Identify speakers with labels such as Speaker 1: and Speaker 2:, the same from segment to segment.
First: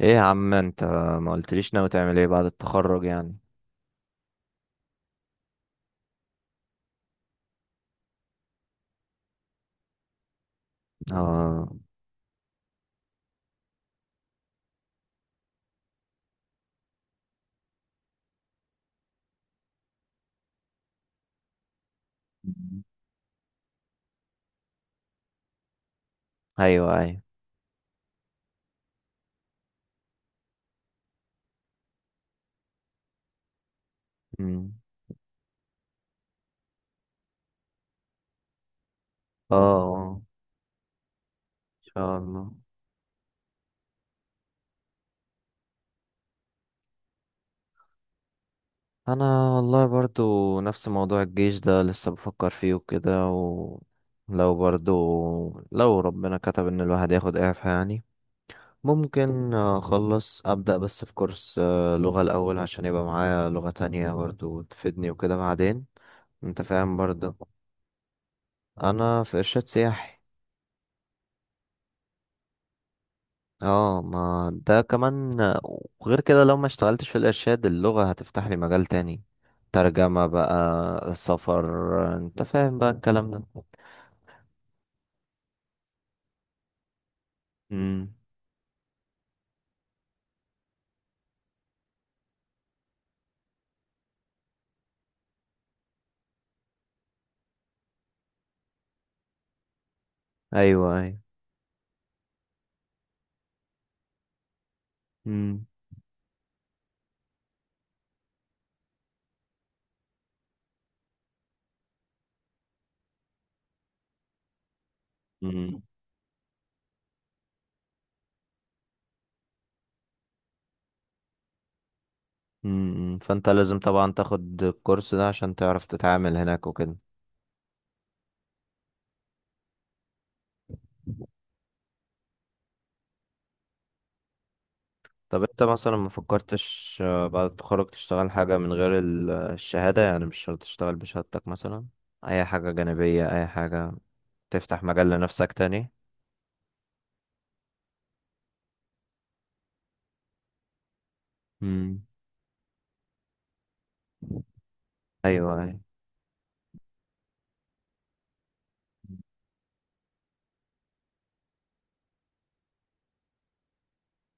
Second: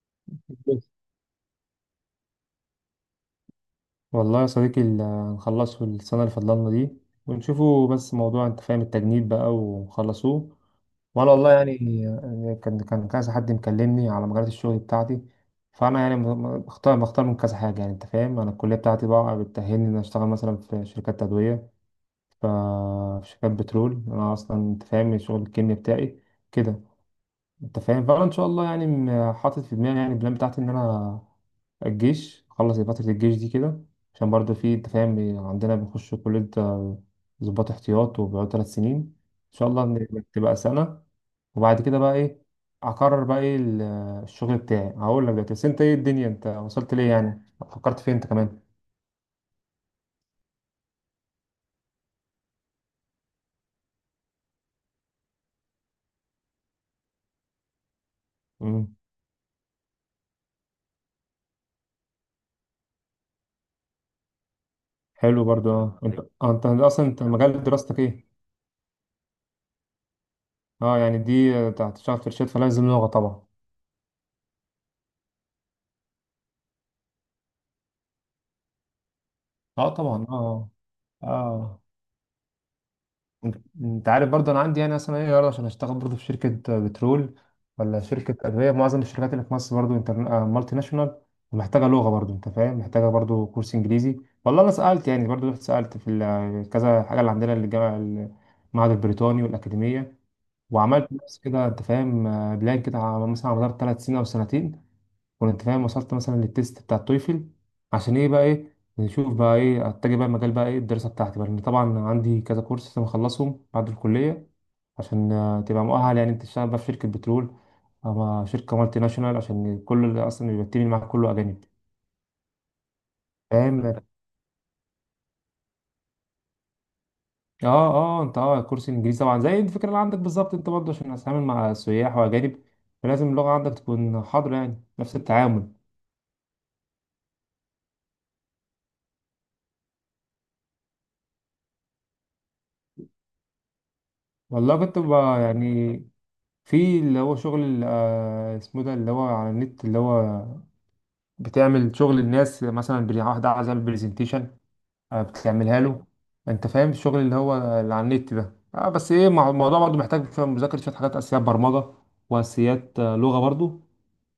Speaker 1: ايه يا عم انت؟
Speaker 2: بس.
Speaker 1: ما قلتليش ناوي تعمل ايه بعد التخرج يعني.
Speaker 2: والله يا صديقي هنخلصه السنة اللي فضلنا دي ونشوفوا، بس موضوع انت فاهم التجنيد بقى ونخلصوه. وانا والله
Speaker 1: اه،
Speaker 2: يعني كان كذا حد مكلمني على مجالات الشغل بتاعتي. فانا يعني بختار من كذا حاجة، يعني انت فاهم انا الكلية بتاعتي بقى بتأهلني ان أنا اشتغل مثلا في شركات تدوية، ف- في شركات بترول. انا اصلا انت فاهم شغل الكيمياء بتاعي كده.
Speaker 1: ايوه، ايوه.
Speaker 2: انت فاهم، فانا ان شاء الله يعني حاطط في دماغي يعني البلان بتاعتي ان انا الجيش، اخلص فترة الجيش دي كده، عشان برضه
Speaker 1: مم.
Speaker 2: في انت فاهم عندنا بنخش كلية ضباط احتياط وبيقعد ثلاث سنين، ان شاء الله
Speaker 1: اه،
Speaker 2: إن تبقى سنة. وبعد
Speaker 1: ان
Speaker 2: كده بقى
Speaker 1: شاء
Speaker 2: ايه
Speaker 1: الله.
Speaker 2: اقرر بقى ايه الشغل بتاعي. هقول لك دلوقتي، بس انت، ايه الدنيا، انت وصلت ليه؟ يعني فكرت فين انت كمان؟
Speaker 1: انا والله برضو نفس موضوع الجيش ده لسه بفكر فيه وكده، ولو برضو لو ربنا كتب ان الواحد ياخد اعفاء يعني
Speaker 2: امم.
Speaker 1: ممكن اخلص ابدا، بس في كورس لغة الاول عشان يبقى معايا لغة تانية برضو تفيدني وكده
Speaker 2: حلو برضه.
Speaker 1: بعدين.
Speaker 2: اه، انت
Speaker 1: انت
Speaker 2: انت
Speaker 1: فاهم
Speaker 2: اصلا انت
Speaker 1: برضو.
Speaker 2: مجال دراستك ايه؟
Speaker 1: انا في ارشاد سياحي.
Speaker 2: اه، يعني دي بتاعت تشتغل في شركات، فلازم لغة طبعا.
Speaker 1: اه، ما ده كمان، وغير كده لو ما اشتغلتش في الارشاد اللغة هتفتح لي مجال تاني،
Speaker 2: اه
Speaker 1: ترجمة
Speaker 2: طبعا. اه
Speaker 1: بقى،
Speaker 2: اه.
Speaker 1: سفر، انت فاهم بقى الكلام ده.
Speaker 2: انت انت عارف برضه انا عندي يعني اصلا ايه عرض عشان اشتغل برضه في شركه بترول ولا
Speaker 1: امم.
Speaker 2: شركه ادويه. معظم الشركات اللي في مصر برضه انتر... آه، مالتي ناشونال ومحتاجه لغه برضه، انت فاهم، محتاجه برضه كورس انجليزي. والله انا سالت يعني برضه، رحت سالت في كذا حاجه اللي عندنا الجامعه، المعهد البريطاني والاكاديميه،
Speaker 1: ايوه،
Speaker 2: وعملت
Speaker 1: ايوه.
Speaker 2: نفس كده انت فاهم بلان كده مثلا على مدار ثلاث سنين او سنتين. كنت
Speaker 1: امم،
Speaker 2: فاهم، وصلت مثلا للتيست بتاع التويفل عشان ايه بقى، ايه نشوف بقى ايه اتجه بقى مجال بقى، ايه الدراسه بتاعتي بقى، لان طبعا عندي كذا كورس لازم اخلصهم بعد الكليه عشان
Speaker 1: امم،
Speaker 2: تبقى مؤهل، يعني انت تشتغل بقى في شركه بترول او شركه مالتي ناشونال، عشان كل اللي اصلا بيبقى التيم اللي معاك كله اجانب.
Speaker 1: امم. فانت لازم
Speaker 2: فاهم.
Speaker 1: طبعا تاخد الكورس ده عشان تعرف تتعامل هناك وكده.
Speaker 2: اه اه. انت، اه، كورس انجليزي طبعا زي الفكره اللي عندك بالظبط، انت برضه عشان هتتعامل مع سياح واجانب، فلازم اللغه عندك تكون حاضره، يعني نفس
Speaker 1: طب انت
Speaker 2: التعامل.
Speaker 1: مثلا ما فكرتش بعد التخرج تشتغل حاجة من غير الشهادة؟ يعني مش شرط تشتغل بشهادتك مثلا، اي حاجة جانبية، اي حاجة
Speaker 2: والله
Speaker 1: تفتح
Speaker 2: كنت
Speaker 1: مجال
Speaker 2: بقى
Speaker 1: لنفسك تاني.
Speaker 2: يعني في اللي هو شغل اسمه ده، اللي هو على النت، اللي هو بتعمل
Speaker 1: امم.
Speaker 2: شغل الناس، مثلا واحد عايز يعمل برزنتيشن
Speaker 1: ايوه.
Speaker 2: بتعملها له. انت فاهم الشغل اللي هو اللي على النت ده، بس ايه الموضوع برضو محتاج شوية مذاكرة، شوية حاجات اساسيات برمجة، واساسيات لغة برضو.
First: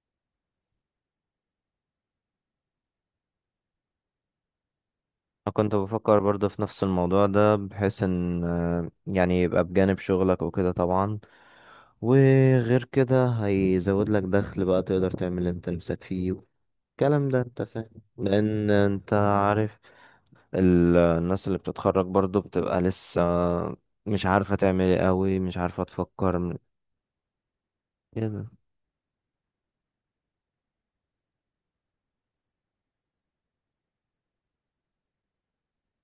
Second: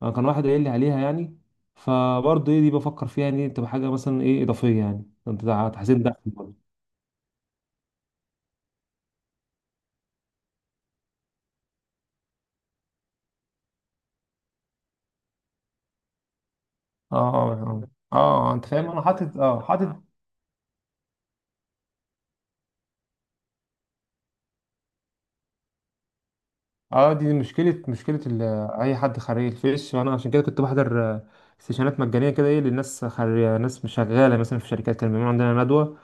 Speaker 2: كان واحد قايل لي عليها يعني، فبرضو ايه دي بفكر فيها، يعني تبقى حاجة مثلا ايه اضافية، يعني انت
Speaker 1: أنا كنت
Speaker 2: تحسين دخل
Speaker 1: بفكر برضه
Speaker 2: برضو.
Speaker 1: في نفس الموضوع ده، بحيث ان يعني يبقى بجانب شغلك وكده طبعا. وغير كده هيزود لك دخل، بقى تقدر تعمل اللي انت نفسك فيه، الكلام ده
Speaker 2: اه
Speaker 1: انت
Speaker 2: اه
Speaker 1: فاهم.
Speaker 2: اه. انت
Speaker 1: لان
Speaker 2: فاهم انا
Speaker 1: انت
Speaker 2: حاطط،
Speaker 1: عارف
Speaker 2: حاطط.
Speaker 1: الناس اللي بتتخرج برضه بتبقى لسه مش عارفة تعمل ايه قوي، مش عارفة تفكر
Speaker 2: اه، دي مشكلة
Speaker 1: كده.
Speaker 2: أي حد خريج. الجيش وأنا عشان كده كنت بحضر سيشنات مجانية كده، إيه للناس خريج، ناس مش شغالة مثلا في شركات، كان بيعملوا عندنا ندوة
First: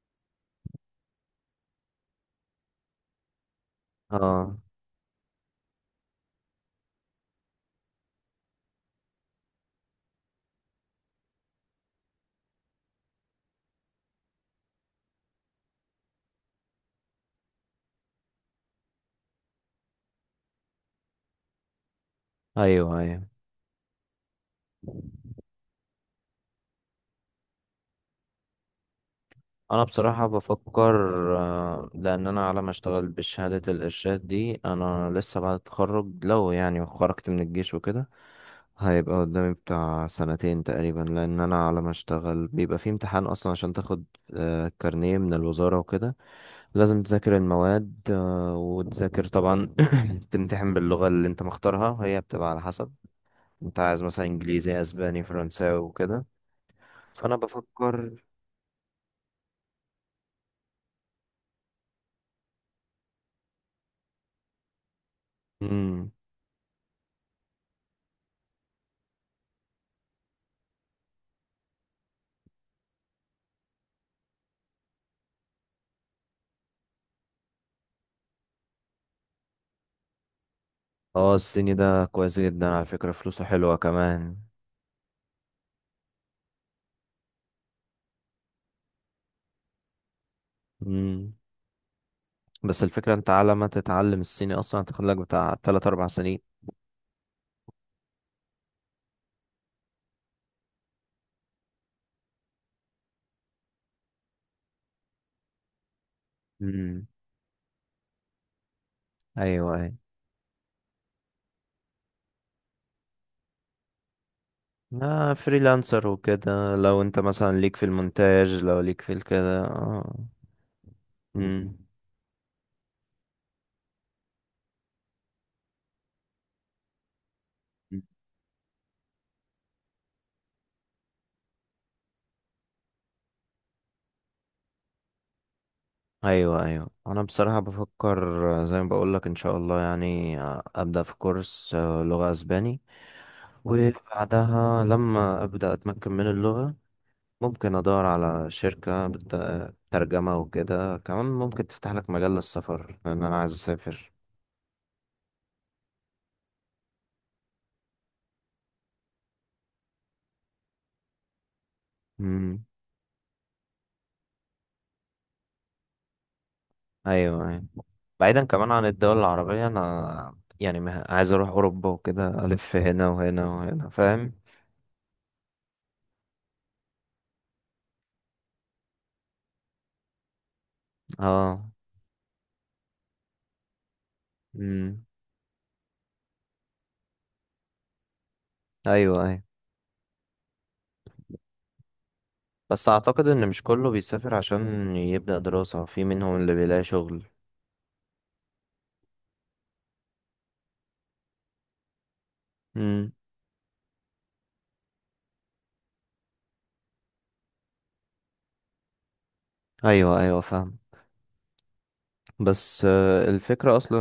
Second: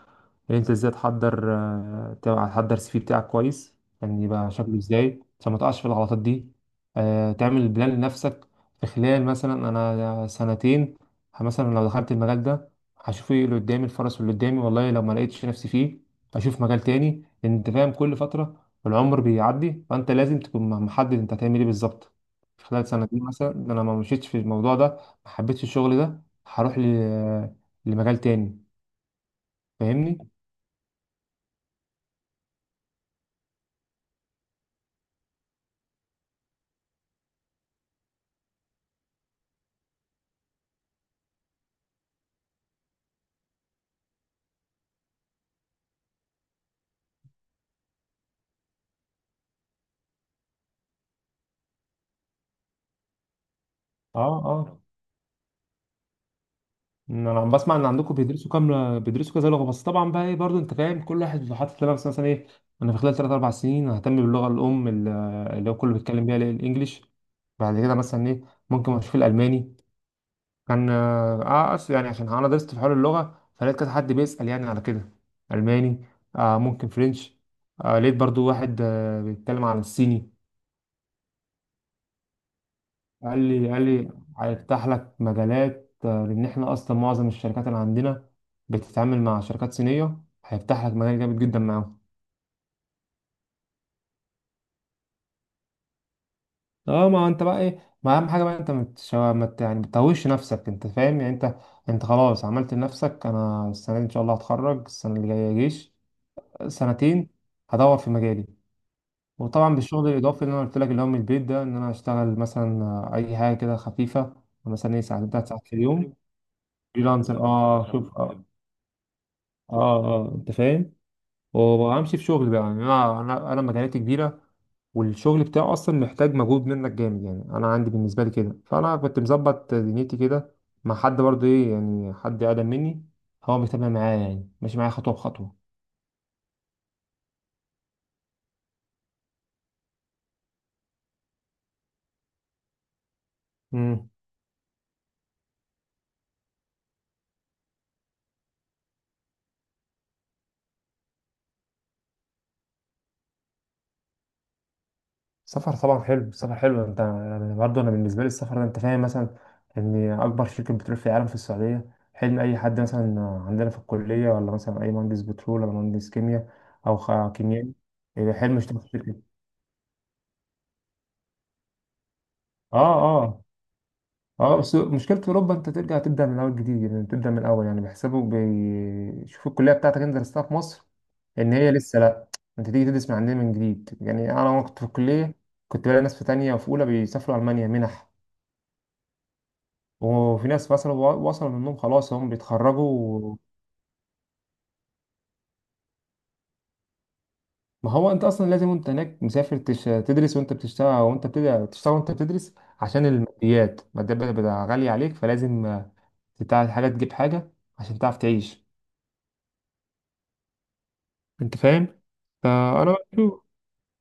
Speaker 2: يعني انت ازاي تحضر تحضر السي في بتاعك كويس، يعني يبقى
Speaker 1: اه،
Speaker 2: شكله ازاي عشان ما تقعش في الغلطات دي. تعمل بلان لنفسك في خلال مثلا انا سنتين، مثلا لو دخلت المجال ده هشوف ايه اللي قدامي، الفرص اللي قدامي، والله لو ما لقيتش نفسي فيه اشوف مجال تاني، لان انت فاهم كل فترة العمر بيعدي، فانت لازم تكون محدد انت هتعمل ايه بالظبط في خلال
Speaker 1: ايوه،
Speaker 2: سنتين،
Speaker 1: ايوه.
Speaker 2: مثلا إن انا ما مشيتش في الموضوع ده، ما حبيتش الشغل ده، هروح لمجال تاني.
Speaker 1: انا
Speaker 2: فاهمني؟
Speaker 1: بصراحة بفكر لان انا على ما اشتغل بشهادة الارشاد دي، انا لسه بعد التخرج لو يعني خرجت من الجيش وكده هيبقى قدامي بتاع سنتين تقريبا، لان انا على ما اشتغل بيبقى في امتحان اصلا عشان تاخد كارنيه من الوزارة وكده. لازم تذاكر المواد وتذاكر طبعا تمتحن باللغة اللي انت مختارها، وهي بتبقى على حسب انت عايز مثلا
Speaker 2: اه اه.
Speaker 1: انجليزي، اسباني، فرنساوي، وكده.
Speaker 2: إن
Speaker 1: فانا
Speaker 2: انا عم بسمع ان عندكم
Speaker 1: بفكر.
Speaker 2: بيدرسوا كام، بيدرسوا كذا لغه، بس طبعا بقى ايه برضه انت فاهم كل واحد بيبقى حاطط لنفسه مثلا ايه. انا في خلال 3 4 سنين ههتم باللغه الام، اللي هو كله بيتكلم بيها، اللي هي الانجليش. بعد كده مثلا ايه ممكن اشوف الالماني. كان اه آه، اصل يعني عشان انا درست في حوار اللغه، فلقيت كذا حد بيسال يعني على كده الماني. ممكن فرنش. لقيت برضو واحد بيتكلم عن الصيني.
Speaker 1: اه، الصيني ده كويس جدا على فكرة،
Speaker 2: قال
Speaker 1: فلوسه
Speaker 2: لي
Speaker 1: حلوة
Speaker 2: قال لي
Speaker 1: كمان.
Speaker 2: هيفتح لك مجالات، لان احنا اصلا معظم الشركات اللي عندنا بتتعامل مع شركات صينيه، هيفتح لك مجال
Speaker 1: مم.
Speaker 2: جامد جدا معاهم.
Speaker 1: بس الفكرة انت على ما تتعلم الصيني اصلا هتاخدلك بتاع 3 4 سنين.
Speaker 2: اه، ما انت بقى ايه، ما اهم حاجه بقى انت متش... ما ت- يعني بتتوهش نفسك، انت فاهم، يعني انت خلاص عملت لنفسك. انا السنه دي ان شاء الله هتخرج، السنه اللي جايه جيش
Speaker 1: امم.
Speaker 2: سنتين، هدور في مجالي،
Speaker 1: ايوه،
Speaker 2: وطبعا
Speaker 1: ايوه.
Speaker 2: بالشغل الاضافي اللي انا قلت لك، اللي هو من البيت ده، ان انا اشتغل مثلا اي حاجه كده خفيفه، مثلا ايه ساعتين تلات ساعات في
Speaker 1: فريلانسر
Speaker 2: اليوم.
Speaker 1: وكده، لو انت
Speaker 2: فريلانسر،
Speaker 1: مثلا ليك في
Speaker 2: اه شوف،
Speaker 1: المونتاج، لو ليك في الكده
Speaker 2: اه اه انت فاهم،
Speaker 1: مم.
Speaker 2: وامشي في شغل بقى. يعني انا مكانتي كبيره، والشغل بتاعه اصلا محتاج مجهود منك جامد، يعني انا عندي بالنسبه لي كده، فانا كنت مظبط دنيتي كده مع حد برضه ايه، يعني حد اقدم مني هو بيتابع معايا، يعني ماشي معايا خطوه بخطوه.
Speaker 1: ايوه، ايوه. انا بصراحة بفكر زي ما بقولك ان شاء الله يعني ابدأ في كورس لغة اسباني،
Speaker 2: امم.
Speaker 1: وبعدها لما ابدأ اتمكن من اللغة ممكن ادور على شركة ترجمة وكده. كمان ممكن تفتح لك مجال للسفر، لان انا عايز اسافر.
Speaker 2: السفر طبعا حلو، السفر حلو. انت، أنا برضه، انا بالنسبه لي السفر ده، انت فاهم، مثلا ان اكبر شركه بترول في العالم في السعوديه حلم اي
Speaker 1: امم.
Speaker 2: حد، مثلا عندنا في الكليه، ولا مثلا اي مهندس بترول، ولا مهندس كيمياء، او
Speaker 1: ايوه، أيوة.
Speaker 2: كيميائي،
Speaker 1: بعيدا
Speaker 2: حلم
Speaker 1: كمان
Speaker 2: يشتغل
Speaker 1: عن
Speaker 2: في شركه.
Speaker 1: الدول العربية، انا يعني عايز اروح اوروبا وكده، الف
Speaker 2: اه
Speaker 1: هنا وهنا
Speaker 2: اه
Speaker 1: وهنا، فاهم.
Speaker 2: اه، بس مشكلة أوروبا أنت ترجع تبدأ من الأول جديد، يعني تبدأ من الأول، يعني بيحسبوا، بيشوفوا الكلية بتاعتك أنت درستها في مصر إن هي
Speaker 1: اه.
Speaker 2: لسه، لأ، أنت تيجي تدرس من عندنا من جديد. يعني أنا، وأنا كنت في
Speaker 1: امم.
Speaker 2: الكلية كنت بلاقي ناس في تانية وفي أولى بيسافروا ألمانيا منح،
Speaker 1: ايوه، ايوه.
Speaker 2: وفي ناس مثلا وصلوا منهم خلاص هم
Speaker 1: بس اعتقد
Speaker 2: بيتخرجوا.
Speaker 1: ان مش كله بيسافر عشان يبدأ دراسة، في منهم اللي بيلاقي شغل.
Speaker 2: ما هو أنت أصلا لازم وأنت هناك مسافر تدرس وأنت بتشتغل، وأنت تشتغل وأنت بتدرس، عشان
Speaker 1: امم.
Speaker 2: الماديات، الماديات بتبقى غالية عليك، فلازم حاجة تجيب حاجة عشان تعرف تعيش،
Speaker 1: ايوه، ايوه، فاهم.
Speaker 2: انت فاهم.
Speaker 1: بس
Speaker 2: فانا بشوف
Speaker 1: الفكرة أصلا،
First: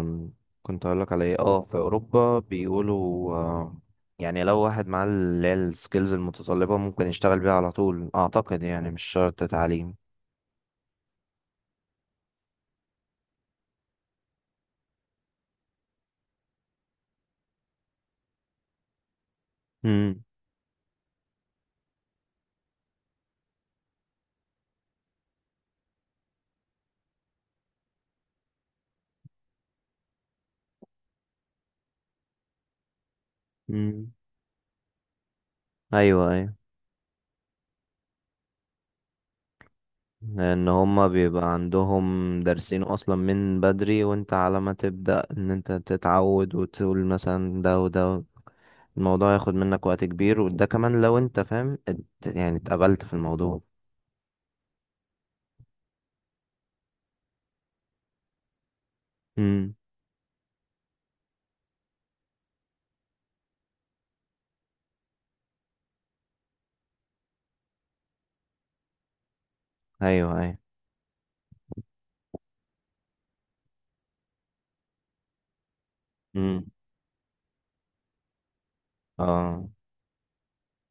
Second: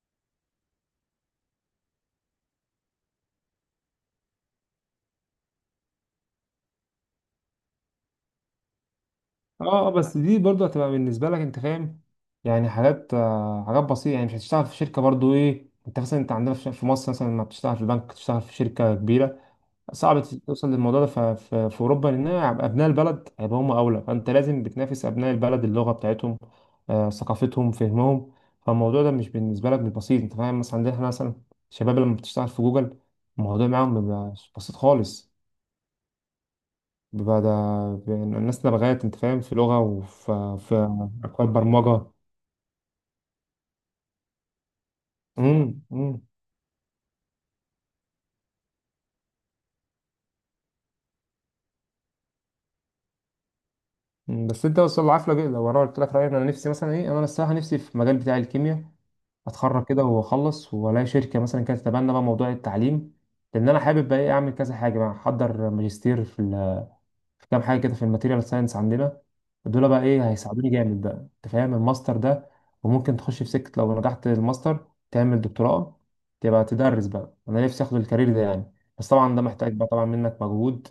Speaker 1: آم، كنت هقولك على إيه، في أوروبا بيقولوا يعني لو واحد معاه اللي هي السكيلز المتطلبة ممكن يشتغل بيها على طول، أعتقد يعني مش شرط تعليم.
Speaker 2: بس دي برضه هتبقى بالنسبه لك، انت فاهم، يعني حاجات، حاجات بسيطه، يعني مش هتشتغل في شركه برضه ايه. انت مثلا، انت عندنا في مصر مثلا، لما بتشتغل في بنك، تشتغل في شركه كبيره،
Speaker 1: امم،
Speaker 2: صعب توصل للموضوع ده في اوروبا، لان هيبقى ابناء البلد، هيبقى هم اولى، فانت لازم بتنافس ابناء البلد، اللغه بتاعتهم، ثقافتهم، فهمهم. فالموضوع ده مش بالنسبه لك مش بسيط، انت فاهم، مثلا عندنا احنا، مثلا الشباب لما بتشتغل في جوجل الموضوع معاهم
Speaker 1: امم.
Speaker 2: بيبقى بسيط خالص.
Speaker 1: ايوه، ايوه.
Speaker 2: بقى ده الناس لغاية انت فاهم في لغة وفي
Speaker 1: لان هما
Speaker 2: اكواد
Speaker 1: بيبقى
Speaker 2: برمجة.
Speaker 1: عندهم دارسين اصلا من بدري، وانت على ما تبدا ان
Speaker 2: امم.
Speaker 1: انت
Speaker 2: امم.
Speaker 1: تتعود وتقول مثلا ده وده، الموضوع ياخد منك وقت كبير، وده كمان لو انت فاهم يعني اتقبلت في الموضوع.
Speaker 2: أمم. بس انت وصل العافية بقى، لو انا قلت لك رأيي، انا نفسي مثلا ايه، انا الصراحة نفسي في المجال بتاع الكيمياء،
Speaker 1: امم.
Speaker 2: اتخرج كده واخلص والاقي شركة مثلا كانت تتبنى بقى موضوع التعليم، لان انا حابب بقى ايه اعمل كذا حاجة بقى، احضر ماجستير في كام حاجه كده في الماتيريال ساينس عندنا. دول بقى ايه
Speaker 1: ايوه، ايوه.
Speaker 2: هيساعدوني جامد بقى، انت فاهم، الماستر ده، وممكن تخش في سكه لو نجحت الماستر تعمل دكتوراه، تبقى
Speaker 1: مم.
Speaker 2: تدرس بقى. انا نفسي اخد الكارير ده يعني، بس طبعا ده
Speaker 1: اه،
Speaker 2: محتاج بقى طبعا منك مجهود،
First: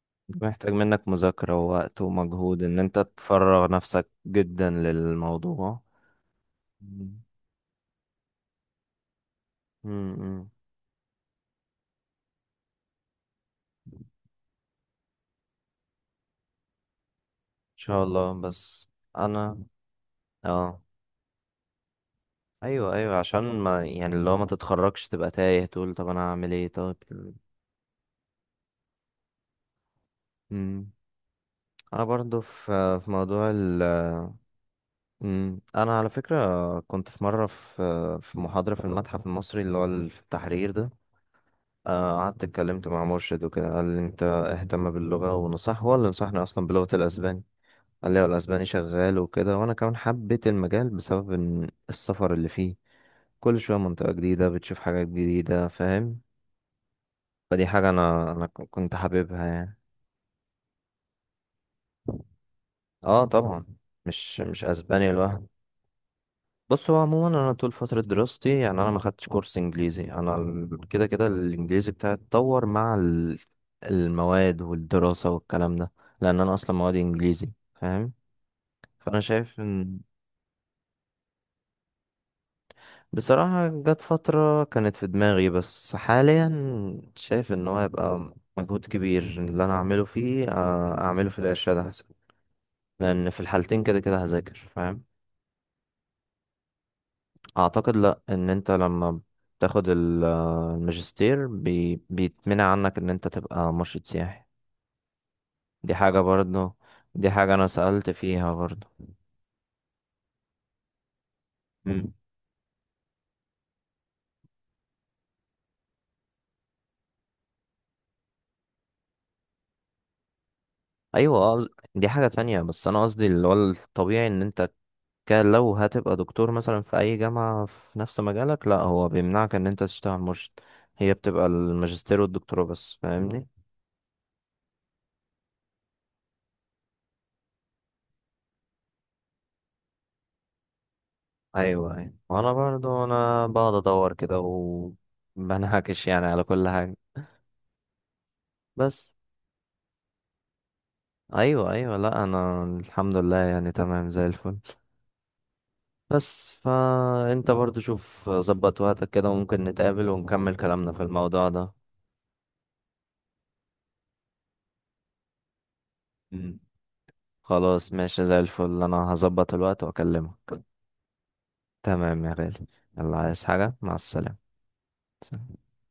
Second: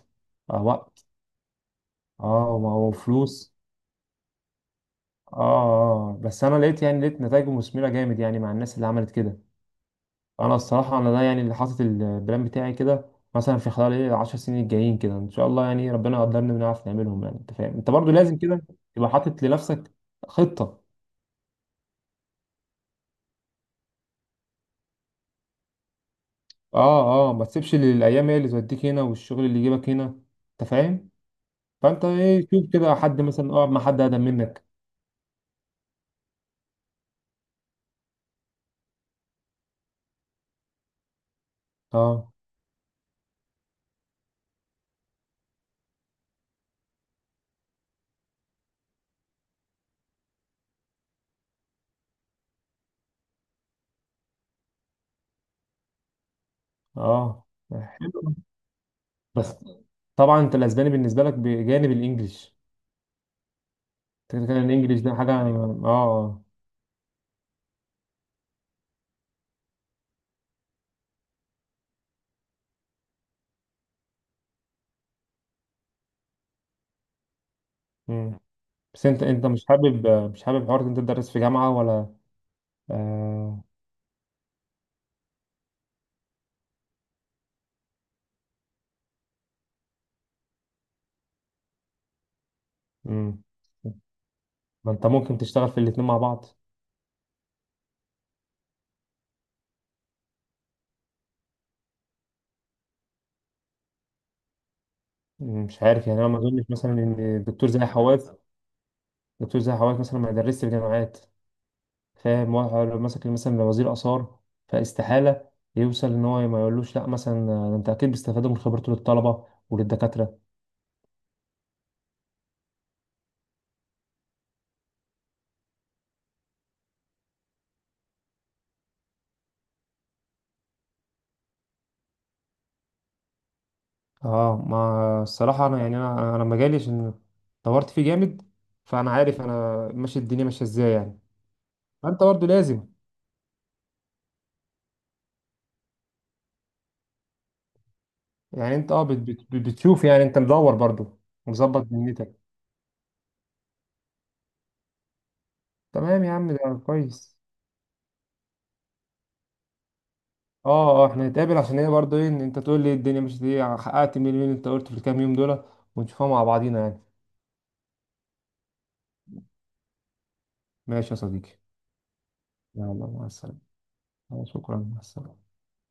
Speaker 1: محتاج
Speaker 2: وقت،
Speaker 1: منك مذاكرة ووقت
Speaker 2: اه
Speaker 1: ومجهود ان انت
Speaker 2: وفلوس.
Speaker 1: تفرغ نفسك جدا
Speaker 2: اه
Speaker 1: للموضوع.
Speaker 2: اه. آه. بس انا لقيت يعني
Speaker 1: مم.
Speaker 2: لقيت نتائجه مثمره جامد، يعني مع الناس اللي عملت كده.
Speaker 1: مم. ان
Speaker 2: انا الصراحه، انا ده يعني اللي حاطط البلان بتاعي كده، مثلا في خلال ايه 10 سنين الجايين كده، ان شاء الله يعني ربنا يقدرنا بنعرف نعملهم. يعني انت فاهم، انت
Speaker 1: شاء
Speaker 2: برضو لازم
Speaker 1: الله.
Speaker 2: كده
Speaker 1: بس
Speaker 2: تبقى حاطط
Speaker 1: انا،
Speaker 2: لنفسك خطه.
Speaker 1: اه، ايوه، ايوه، عشان ما يعني اللي هو ما تتخرجش تبقى تايه تقول طب انا هعمل ايه طب.
Speaker 2: اه اه، ما تسيبش الايام هي اللي توديك هنا، والشغل اللي يجيبك هنا، انت
Speaker 1: مم.
Speaker 2: فاهم.
Speaker 1: انا
Speaker 2: فانت
Speaker 1: برضو
Speaker 2: ايه، شوف كده
Speaker 1: في
Speaker 2: حد
Speaker 1: موضوع
Speaker 2: مثلا، اقعد مع حد اقدم منك.
Speaker 1: مم. انا على فكرة كنت في مرة في محاضرة في المتحف المصري اللي هو في التحرير ده.
Speaker 2: اه
Speaker 1: قعدت اتكلمت مع مرشد وكده، قال لي انت اهتم باللغة، ونصح هو اللي نصحني اصلا بلغة الاسباني. قال لي هو الاسباني شغال وكده، وانا كمان حبيت المجال بسبب إن السفر اللي فيه كل شوية منطقة جديدة، بتشوف حاجات جديدة، فاهم.
Speaker 2: اه.
Speaker 1: فدي حاجة انا
Speaker 2: حلو،
Speaker 1: انا ك- كنت حاببها
Speaker 2: بس
Speaker 1: يعني.
Speaker 2: طبعا انت الاسباني بالنسبه لك بجانب الانجليش.
Speaker 1: اه طبعا.
Speaker 2: انت
Speaker 1: مش
Speaker 2: كده كده
Speaker 1: مش
Speaker 2: الانجليش
Speaker 1: اسباني
Speaker 2: ده حاجه
Speaker 1: لوحده.
Speaker 2: يعني. اه اه.
Speaker 1: بص هو عموما انا طول فتره دراستي يعني انا ما خدتش كورس انجليزي، انا كده كده الانجليزي بتاعي اتطور مع المواد والدراسه والكلام ده، لان انا اصلا مواد انجليزي، فاهم.
Speaker 2: مم. بس
Speaker 1: فانا
Speaker 2: انت
Speaker 1: شايف
Speaker 2: مش
Speaker 1: ان
Speaker 2: حابب مش حابب حوار إن انت تدرس في جامعة ولا؟ آه...
Speaker 1: بصراحه جت فتره كانت في دماغي، بس حاليا شايف ان هو هيبقى مجهود كبير اللي انا اعمله فيه، اعمله في الارشاد احسن، لان في
Speaker 2: مم.
Speaker 1: الحالتين كده كده هذاكر،
Speaker 2: ما
Speaker 1: فاهم.
Speaker 2: انت ممكن تشتغل في الاتنين مع بعض.
Speaker 1: اعتقد لا، ان انت لما بتاخد الماجستير بيتمنع عنك ان انت تبقى مرشد سياحي.
Speaker 2: مش
Speaker 1: دي
Speaker 2: عارف
Speaker 1: حاجة
Speaker 2: يعني، انا ما اظنش
Speaker 1: برضه،
Speaker 2: مثلا
Speaker 1: دي
Speaker 2: ان
Speaker 1: حاجة انا
Speaker 2: دكتور زي
Speaker 1: سألت
Speaker 2: حواس،
Speaker 1: فيها برضه.
Speaker 2: دكتور زي حواس مثلا ما يدرسش في جامعات.
Speaker 1: مم.
Speaker 2: فاهم، واحد لو مسك مثلا وزير آثار فاستحالة يوصل ان هو ما يقولوش لا. مثلا ده انت اكيد بيستفادوا من خبرته للطلبة وللدكاترة.
Speaker 1: ايوه، دي حاجة تانية، بس انا قصدي اللي هو الطبيعي ان انت، لو هتبقى دكتور مثلا في اي جامعة في نفس مجالك، لا هو بيمنعك ان انت تشتغل مرشد. هي بتبقى الماجستير والدكتوراه بس، فاهمني.
Speaker 2: اه، ما الصراحة انا، يعني انا انا أنا مجالي عشان دورت فيه جامد، فانا عارف انا ماشي، الدنيا ماشية ازاي يعني.
Speaker 1: ايوه، ايوه.
Speaker 2: فانت برضه
Speaker 1: وانا
Speaker 2: لازم،
Speaker 1: برضو انا بقعد ادور كده، وبنهكش يعني على كل حاجة،
Speaker 2: يعني انت
Speaker 1: بس.
Speaker 2: بتشوف، يعني انت مدور برضو
Speaker 1: ايوه،
Speaker 2: مظبط
Speaker 1: ايوه، لا
Speaker 2: دنيتك.
Speaker 1: انا الحمد لله يعني تمام زي الفل.
Speaker 2: تمام يا
Speaker 1: بس
Speaker 2: عم، ده كويس.
Speaker 1: فانت برضو شوف ظبط وقتك كده، وممكن نتقابل ونكمل كلامنا في
Speaker 2: اه اه، احنا
Speaker 1: الموضوع
Speaker 2: هنتقابل
Speaker 1: ده.
Speaker 2: عشان ايه برضو، ايه ان انت تقول لي الدنيا، مش دي حققت، مين انت قلت في الكام يوم دول، ونشوفها مع
Speaker 1: مم.
Speaker 2: بعضينا يعني.
Speaker 1: خلاص ماشي، زي الفل انا هظبط الوقت واكلمك.
Speaker 2: ماشي يا صديقي.
Speaker 1: تمام يا غالي.
Speaker 2: يلا
Speaker 1: يلا
Speaker 2: مع
Speaker 1: عايز
Speaker 2: السلامة.
Speaker 1: حاجة، مع السلامة.
Speaker 2: شكرا، مع السلامة.